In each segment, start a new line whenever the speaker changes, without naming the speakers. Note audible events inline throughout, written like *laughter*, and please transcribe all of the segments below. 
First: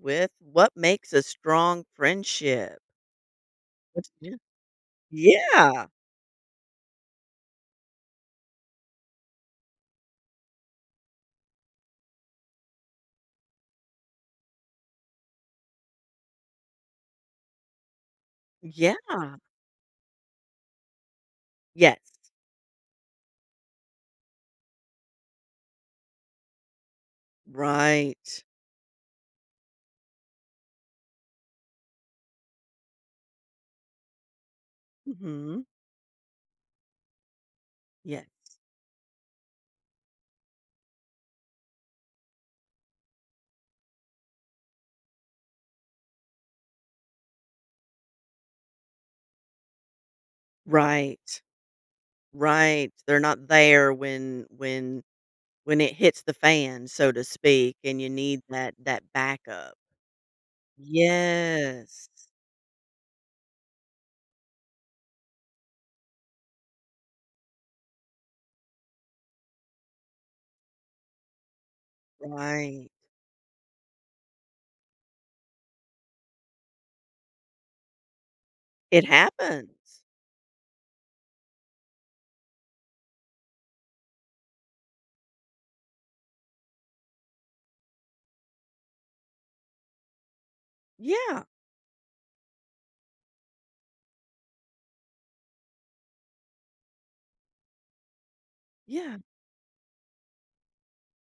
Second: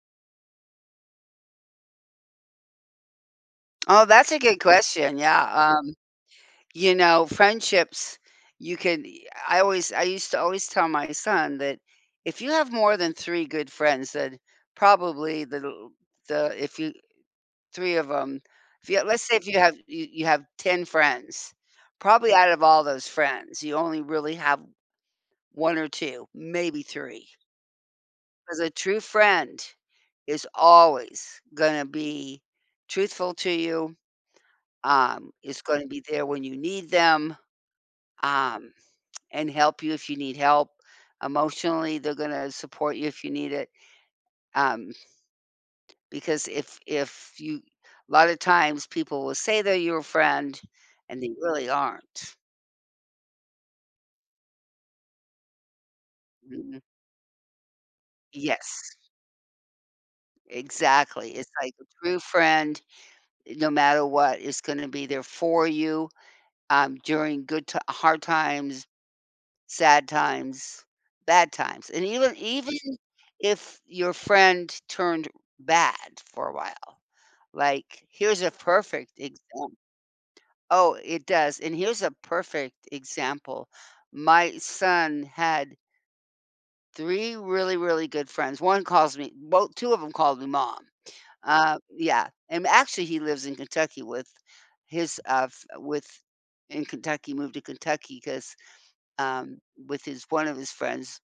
With what makes a strong friendship?
Oh,
What
that's
to?
a good question. Yeah.
Yeah.
Friendships, you can, I always, I used to always tell my son that if you have more than three good friends, then probably if you, three of them, if
Yeah.
you, let's say if you have, you have 10 friends,
Yes.
probably out of all those friends, you only really have one or two, maybe three.
Right.
Because a true friend is always going to be truthful to you, is
Hmm.
gonna be there when you need them,
Yes.
um, and help you if you need help. Emotionally, they're gonna support you if you need it, um, because if you a lot of times people will say they're your friend, and they
Right.
really aren't.
Right. They're not there when when it hits the
Mhm.
fan, so to speak, and you need that
Yes,
that backup.
exactly. It's like a
Yes.
true friend, no matter what, is gonna be there for you, during good ti hard times, sad times, bad times, and even
Right.
if your friend turned bad for a while, like, here's a
It
perfect example.
happens.
Oh, it does, and here's a perfect example. My son had 3 really, really good friends. One calls me both 2 of them called me mom.
Yeah.
Yeah, and actually, he lives in Kentucky with his, f with in Kentucky, moved to Kentucky because
Yeah.
um, with his one of his friends,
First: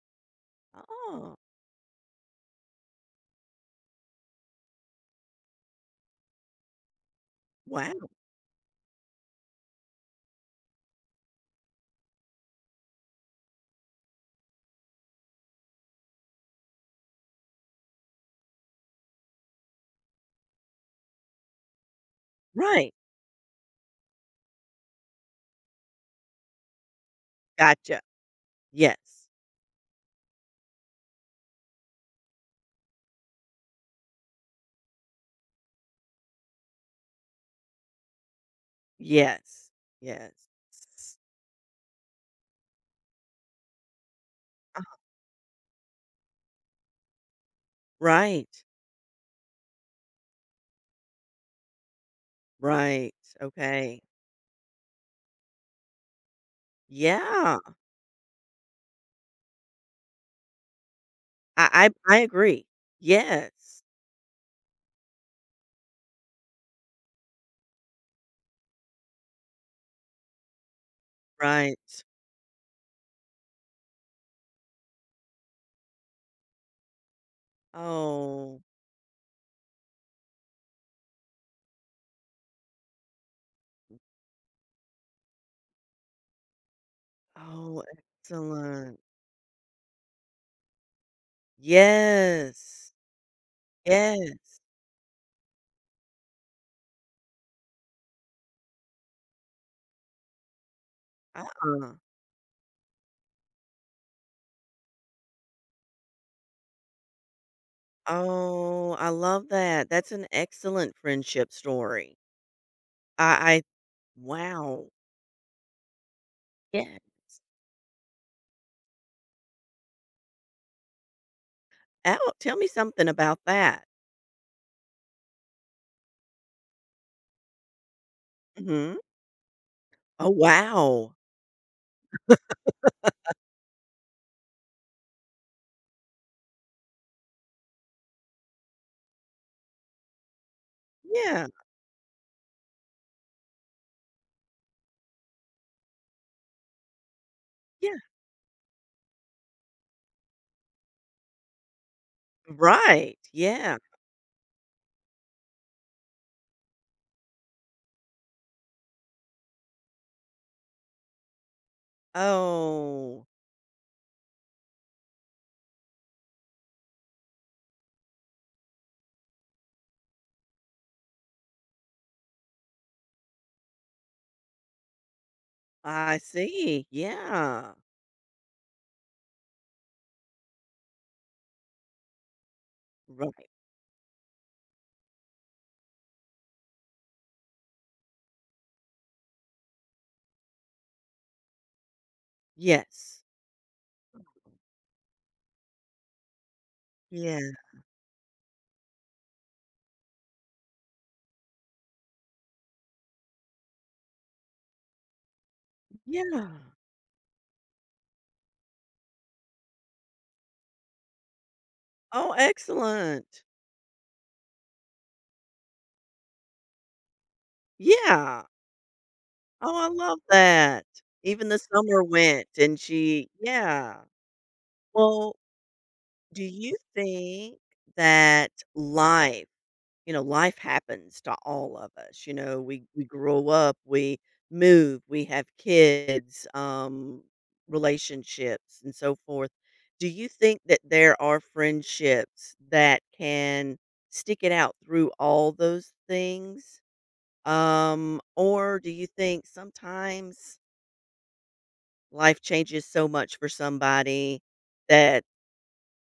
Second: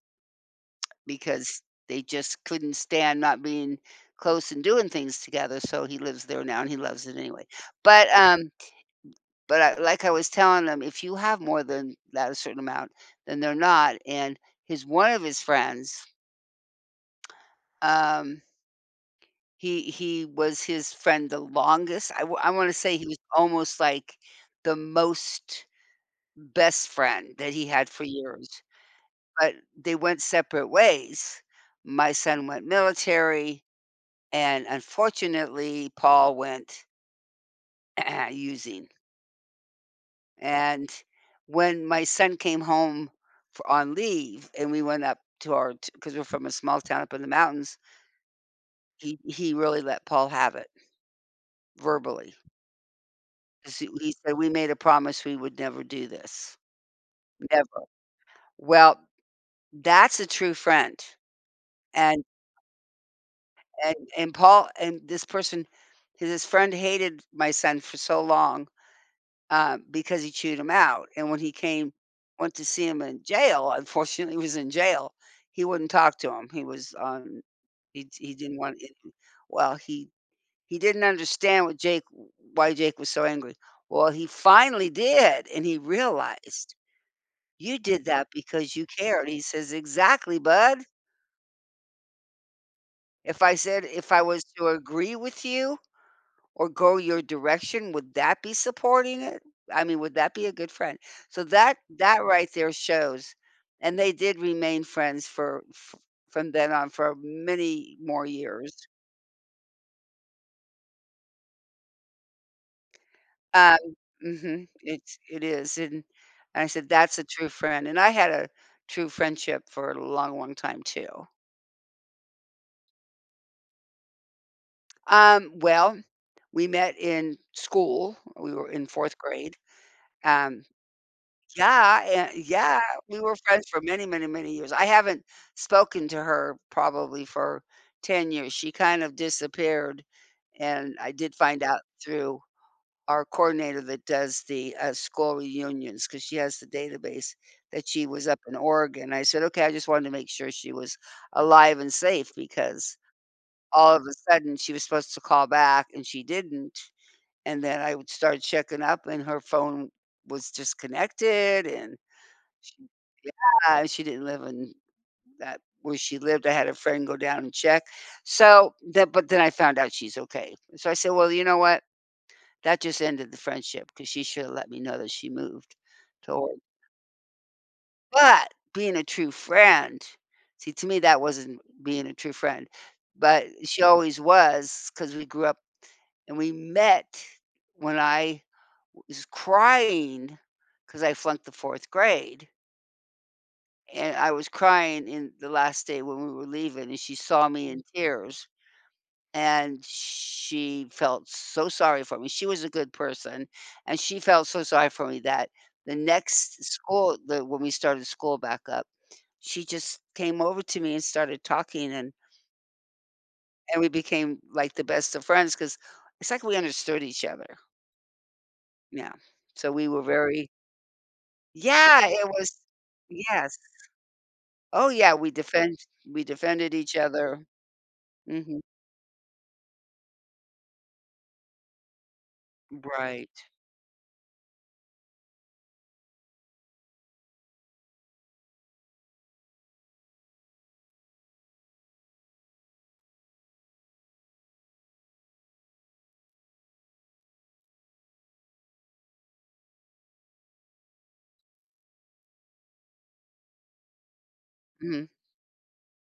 Oh.
because they just couldn't stand not being close and doing things together, so he lives there now and he loves it anyway. But,
Wow.
um, but I was telling him, if you have more than that a certain amount, then they're not, and his one of his friends, um, he was his friend the longest. I wanna
Right.
say he was almost like the most best friend that he had
Gotcha.
for years,
Yes.
but they went separate ways. My son went military. And unfortunately, Paul went *clears throat* using.
Yes. Yes.
And when my son came home for on leave and
Uh,
we went up to our because we're from a small town up in the mountains,
right.
he really let Paul have it verbally.
Right,
'Cause he
okay.
he said, "We made a promise we would never do this.
Yeah,
Never." Well, that's a true friend.
I
And
agree. Yes,
and Paul and this person his friend hated my son for so long, because he chewed him out. And when he
right.
went to see him in jail, *laughs* unfortunately, he was in jail. He wouldn't talk to him. He was on. He he didn't
Oh,
want. It. Well, he didn't understand what Jake why Jake was so angry. Well, he finally did, and he realized you
oh,
did that because you
excellent.
cared. He says, "Exactly, bud.
Yes,
If I was
yes,
to agree with you, or go your direction, would that be supporting it? I mean, would that be a good friend?" So that
uh-uh.
that right there shows, and they did remain friends for, f from then on for many more years.
Oh, I love that. That's an excellent friendship story. I
Um, mhm.
wow,
It is, and I
yeah.
said, "That's a true friend," and I had a true friendship for a long, long time too.
Oh, tell me something about that.
Well, we met in school, we were in
Mhm.
4th grade.
Oh,
um
wow.
Yeah, and yeah, we were friends for many, many, many years. I haven't spoken to her probably for 10 years. She kind of disappeared, and I did
Yeah,
find out through our coordinator that does the, school reunions, because she has the database, that
yeah,
she was up in Oregon. I said, "Okay, I just wanted to make sure she was alive and safe," because
right, yeah.
all of a sudden, she was supposed to call back, and she didn't, and then I would start checking up, and her phone was disconnected, and she
Oh,
yeah, she didn't live in that where she lived. I had a friend go down and check. So, that but then I found out she's okay. So I said, "Well, you know what? That just ended the friendship, because she should've let me know that she moved
I
to Oregon."
see, yeah,
But being a true friend See, to me, that wasn't being a true friend,
right.
but she always was, because we grew up and we met when I was crying because I flunked the 4th grade.
Yes.
And I was crying in the last day when we were leaving, and she saw
Yeah.
me in tears, and she felt so sorry for me. She was a good person, and she felt so sorry for me that the
Yeah.
next school the when we started school back up, she just came over to me and started talking, and
Oh, excellent.
and we became, like, the best of friends, because it's like we understood each other.
Yeah.
Yeah. So
Oh, I
we were
love
very
that. Even the summer
Yeah. it
went
was
and she
Yes.
yeah.
Oh, yeah,
Well,
we
do
defended
you
each other.
think that
Mhm.
life life happens to all of us. You know, we
Right.
grow up, we move, we have kids, relationships, and so forth. Do you think that there are friendships that can stick it out through all those things? Or do you think sometimes life changes so much for somebody
Mhm.
that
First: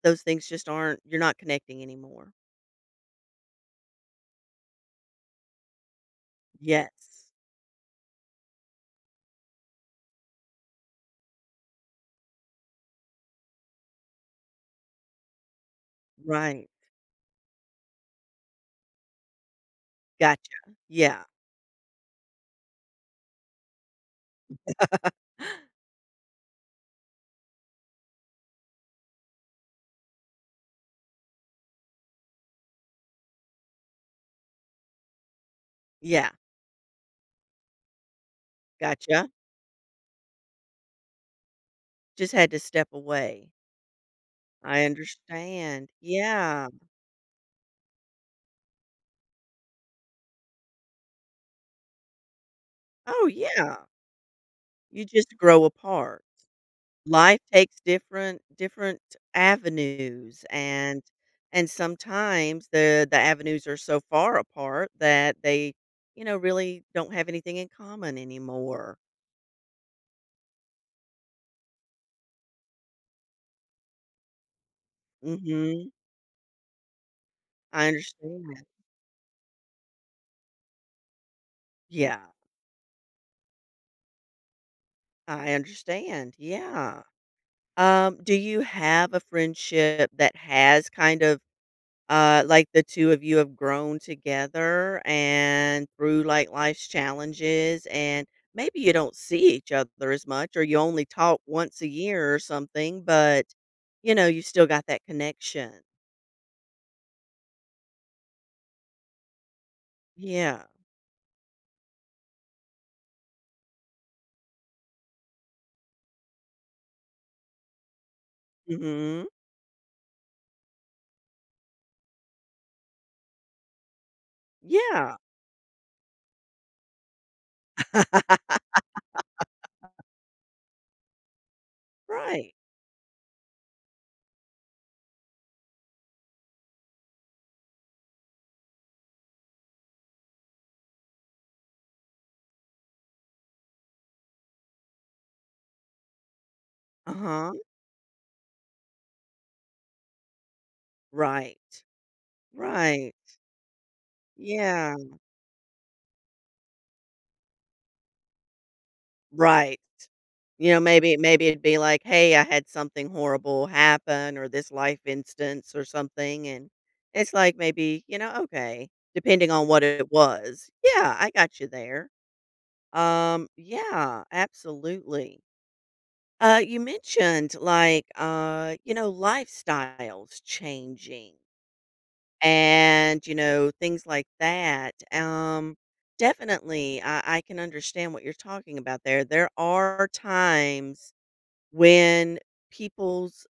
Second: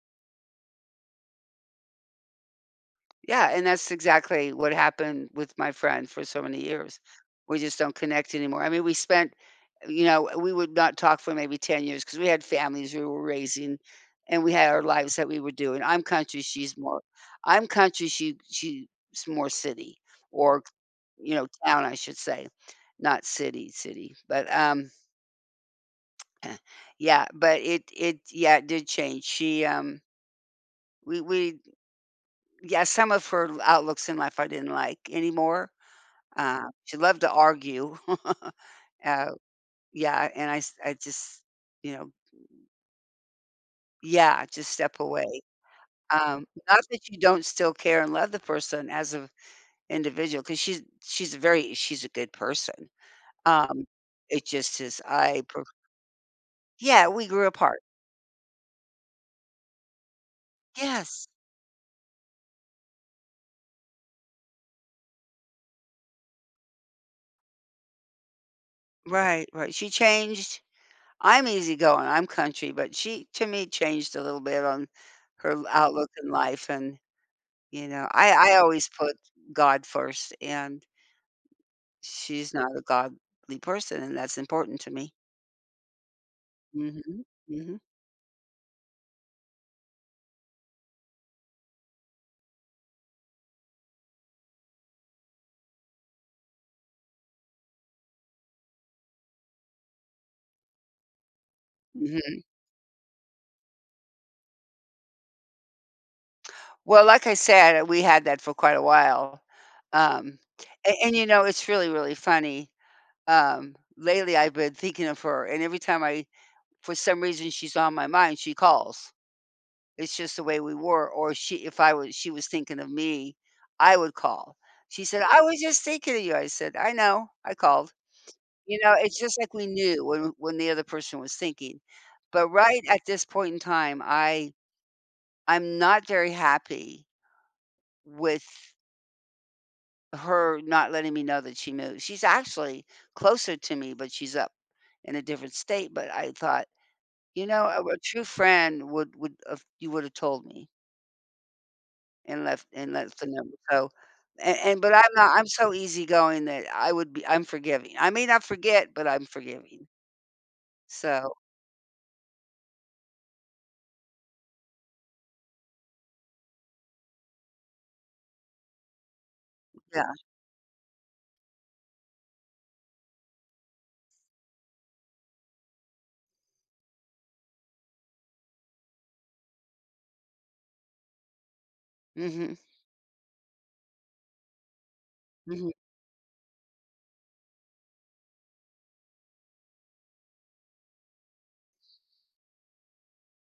those things just aren't you're not connecting anymore?
Yeah, and that's exactly what happened with my friend for so many years.
Yes.
We just don't connect anymore. I mean, we spent you know, we would not talk for maybe 10 years because we had families we were raising and we had our lives that we were doing.
Right.
I'm country, she's more city
Gotcha.
or,
Yeah.
town, I should say, not city, city. But,
*gasps*
*clears throat* yeah, but it yeah, it did change. She, we Yeah, some of her outlooks in life I didn't like anymore.
Yeah,
She loved to argue. *laughs*
gotcha.
Uh, yeah, and I just, you know
Just had to step away.
yeah, just
I
step away.
understand. Yeah.
Not that you don't still care and love the person as an individual, because she's a good person.
Oh,
Um,
yeah.
it just is
You just
I
grow
pref
apart.
Yeah, we
Life
grew
takes
apart.
different different avenues
Yes.
and sometimes the avenues are so far apart that they, really don't have anything in common anymore.
Right, right. She changed. I'm easygoing, I'm country, but she, to me, changed a little bit on her
Mhm.
outlook in life. And you
I
know, I
understand.
always put God first, and
Yeah,
she's not a godly person, and that's important to me.
I understand. Yeah.
Mhm, mhm,
Do you have a friendship that has kind of like the two of you have grown together and through like life's challenges and maybe you don't see each other as much or you only talk once a year or
mhm.
something but you know you still got that connection.
Well, like I said, we had that for quite a while. um,
Yeah.
it's really, really funny. Lately, I've been thinking of her, and every time I for some reason, she's on my mind, she calls.
Hmm.
It's just the way we were, or she if I was she was thinking of me, I would call. She
Yeah.
said, "I was just thinking of you." I said, "I know, I called." You know, it's just like we knew when the other person was thinking. But
Right.
right at this point in time, I'm not very happy with her not letting me know that she moved. She's actually closer to me, but she's up in a different state, but I thought,
Uh-huh.
a true friend would have told me
Right.
and
Right.
left the number. So and but
Yeah.
I'm not, I'm so easygoing that I would be I'm forgiving. I may not forget, but I'm
Right.
forgiving.
You know, maybe
So,
maybe it'd be like, "Hey, I had something horrible happen or this life instance or something," and it's like maybe, you know, okay, depending on what it
yeah.
was. Yeah, I got you there. Yeah, absolutely. You mentioned like, you know, lifestyles changing
Mhm.
and, you know, things like that.
Mhm.
Definitely, I can understand what you're talking about there. There are times when people's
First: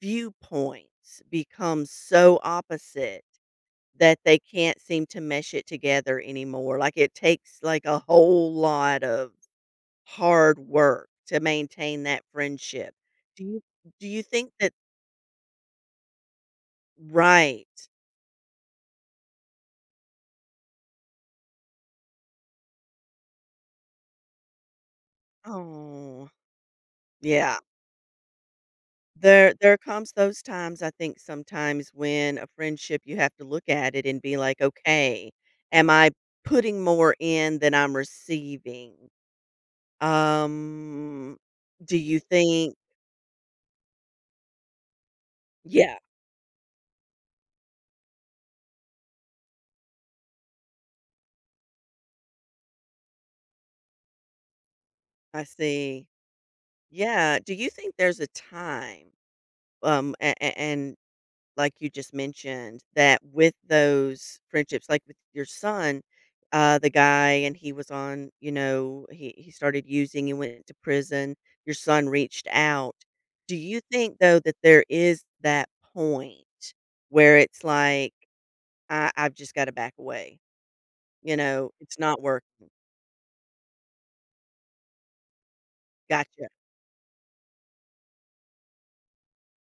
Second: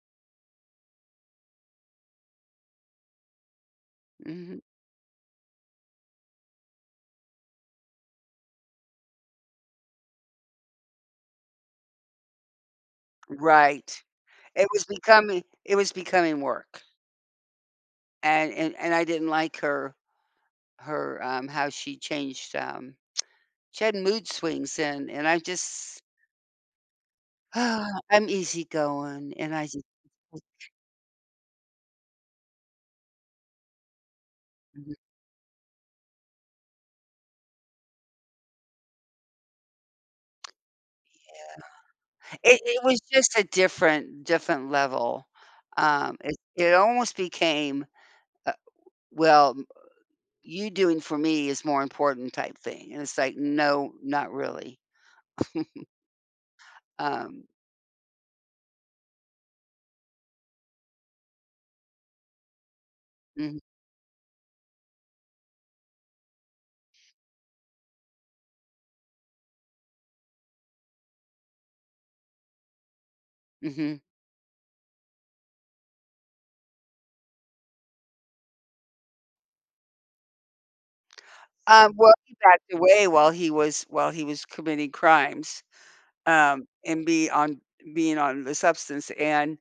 viewpoints become so opposite that they
Mhm.
can't seem to mesh it together anymore. Like it takes like a whole lot of hard work to maintain that friendship. Do you
Right.
do you think that
It was becoming work,
right.
and I didn't like how she changed. She had mood swings, and I just
Oh, yeah.
*sighs* I'm easygoing,
There
and I
there
just
comes those times I think sometimes when a friendship you have to look at it and be like,
Mhm.
"Okay, am I putting more in than I'm receiving?" Um, do you
It
think
it was just a different level.
yeah,
It almost became, uh, "Well, m you doing for me is more important," type thing, and it's like, "No, not really."
I see. Yeah,
Um,
do you think there's a time, a and like you just mentioned, that with
mhm,
those friendships, like with your son, the guy and he was on, you know, he started using and went to prison, your son reached out. Do you
mhm.
think though that there is that point where it's like, "I've just gotta back away," you know, "It's
Well,
not
he
work."
backed away while he was committing crimes,
Gotcha.
and be on being on the substance, and,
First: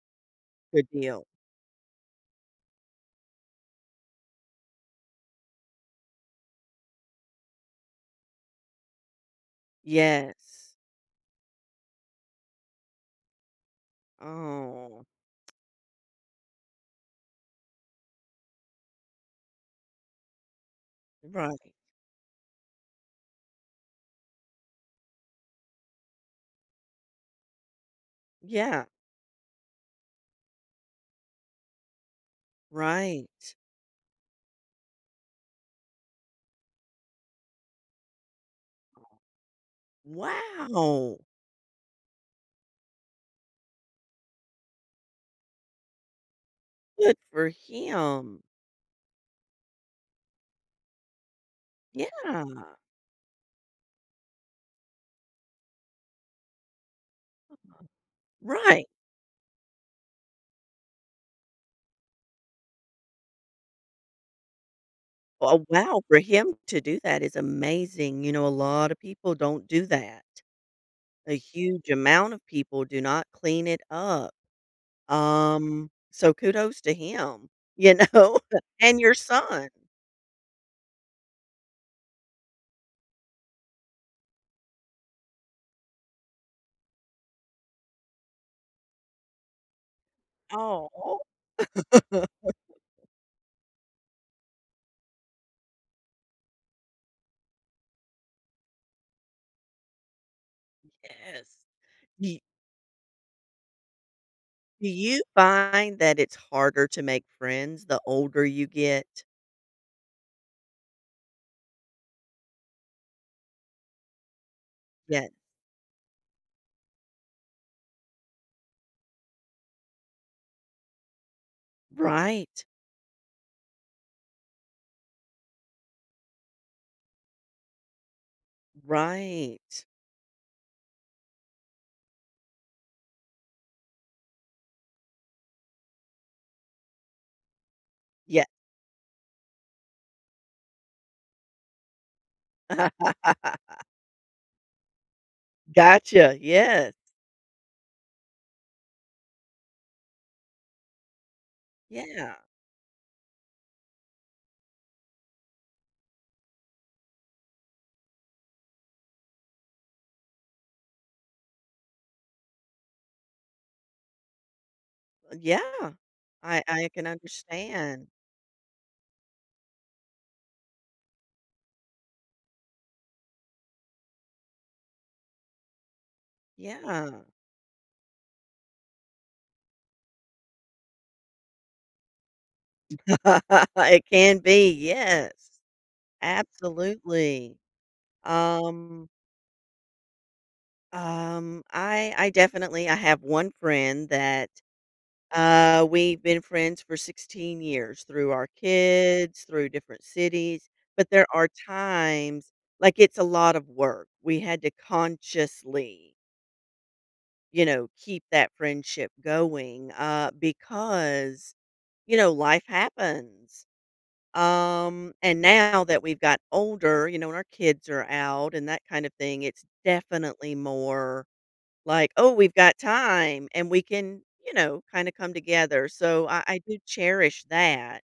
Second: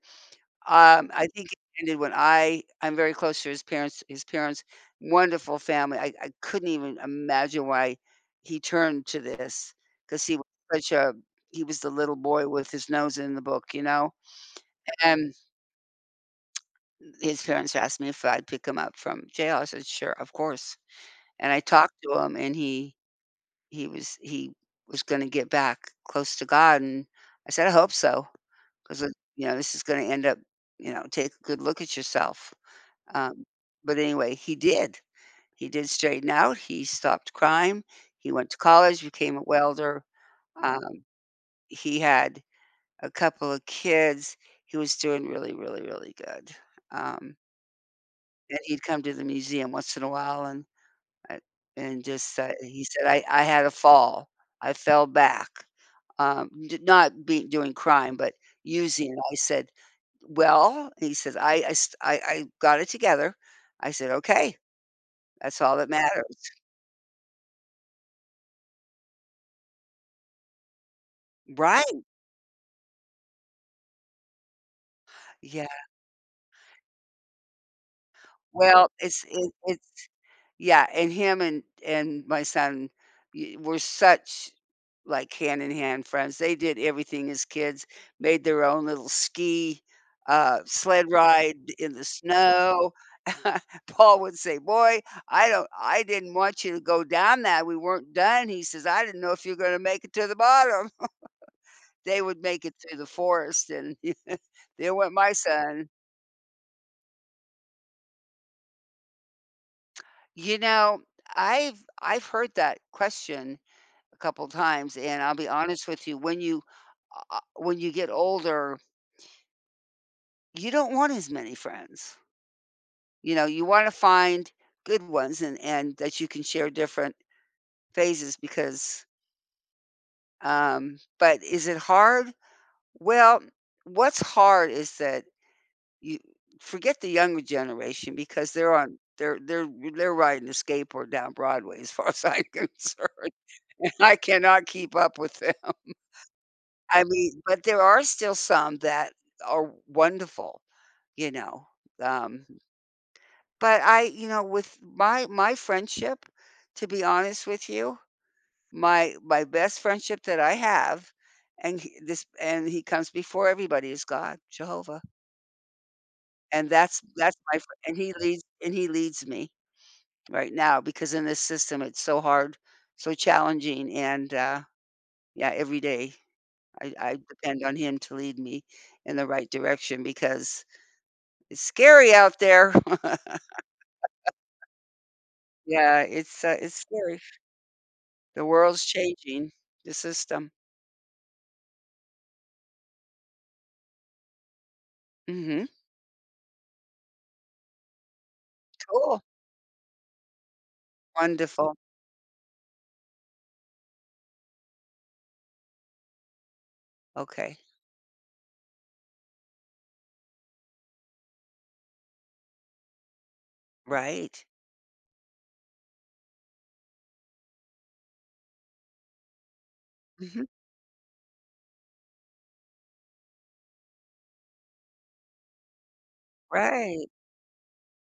Good
um,
deal.
I think it ended when I I'm very close to his parents, wonderful family. I couldn't even imagine why he turned to this, because he was
Yes.
such a he was the little boy with his nose in the book,
Oh,
and his parents asked me if I'd pick him up from jail. I said, "Sure, of course," and
right.
I talked to him, and he He was gonna get back close to God. And I said, "I hope so,
Yeah,
because this is gonna end up, take a good look at yourself."
right.
Um, but anyway, he did. He did straighten out, he stopped crime, he went to college, became a welder. um,
Wow!
he had a couple of kids, he was doing really, really, really good.
Good
Um,
for him.
and he'd come to the museum once in a while, and I and just,
Yeah,
he said, "I had a fall. I fell back. D not be doing crime, but
right.
using it." I said, "Well," he says, "I got it together." I said, "Okay, that's
Oh,
all that
wow, for
matters."
him to do that is amazing. You know, a lot of people don't do that. A huge
Right.
amount of people do not clean it up.
Yeah.
So kudos to him, you know, *laughs*
Well,
and your
it's it
son.
it's Yeah, and him and my son y were such, like, hand-in-hand friends. They did everything as kids, made their own little sled
Oh,
ride in the
*laughs*
snow. *laughs* Paul would say, "Boy, I didn't want you to go down that, we weren't done." He says, "I didn't know if you're gonna make it to the bottom." *laughs* They
yes.
would make it through the forest, and *laughs*
Do
there went
you
my son.
find that it's harder to make friends the older you get?
You know, I've heard that question a couple times, and
Yeah.
I'll be honest with you, when you get older, you don't want as many friends.
Right.
You know, you want to find good ones and that you can share different phases, because
Right.
but is it hard? Well, what's hard is that you forget the younger generation
Yeah.
because they're on they're they're riding a skateboard down Broadway as far as I'm *laughs*
*laughs*
concerned. I cannot keep up with them.
Gotcha. Yes.
I mean, but there are still some that are wonderful, you know,
Yeah.
um, but I you know, with my friendship. To be honest with you, my best friendship that I have, and he comes before everybody, is God, Jehovah,
Yeah. I
and
I
that's
can
that's my fr
understand.
and he leads me right now, because in this system, it's so hard, so challenging, and yeah, every day I
Yeah.
depend on him to lead me in the right direction, because it's scary out there. *laughs*
*laughs* It can be. Yes.
Yeah, it's scary.
Absolutely.
The world's
Um,
changing, the system.
I definitely I have one friend that
Mhm,
uh, we've been friends for 16 years through our
cool,
kids, through different cities, but there are
wonderful.
times like it's a lot of work. We had to consciously,
Okay,
you know, keep that friendship going because, you know, life happens.
right.
And now that we've got older, you know, and our kids are out and that kind of thing, it's
Mhm,
definitely more like, "Oh, we've got time and we can," you know, kinda come together, so I do
right,
cherish that,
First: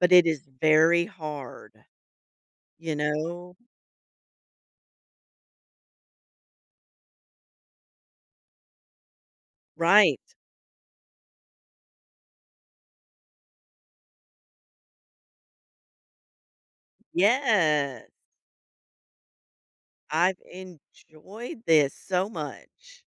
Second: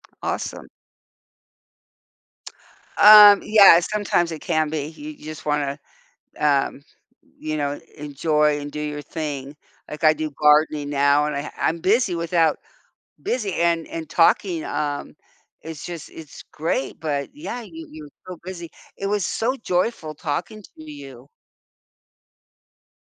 but it is
awesome.
very hard, you know?
Yeah, sometimes it can be. You just wanna, um, enjoy and do your thing. Like, I
Right.
do gardening now, and I'm busy, without busy and talking. It's great, but yeah, you
Yes.
you're so busy. It was so joyful
I've
talking to you.
enjoyed this so much.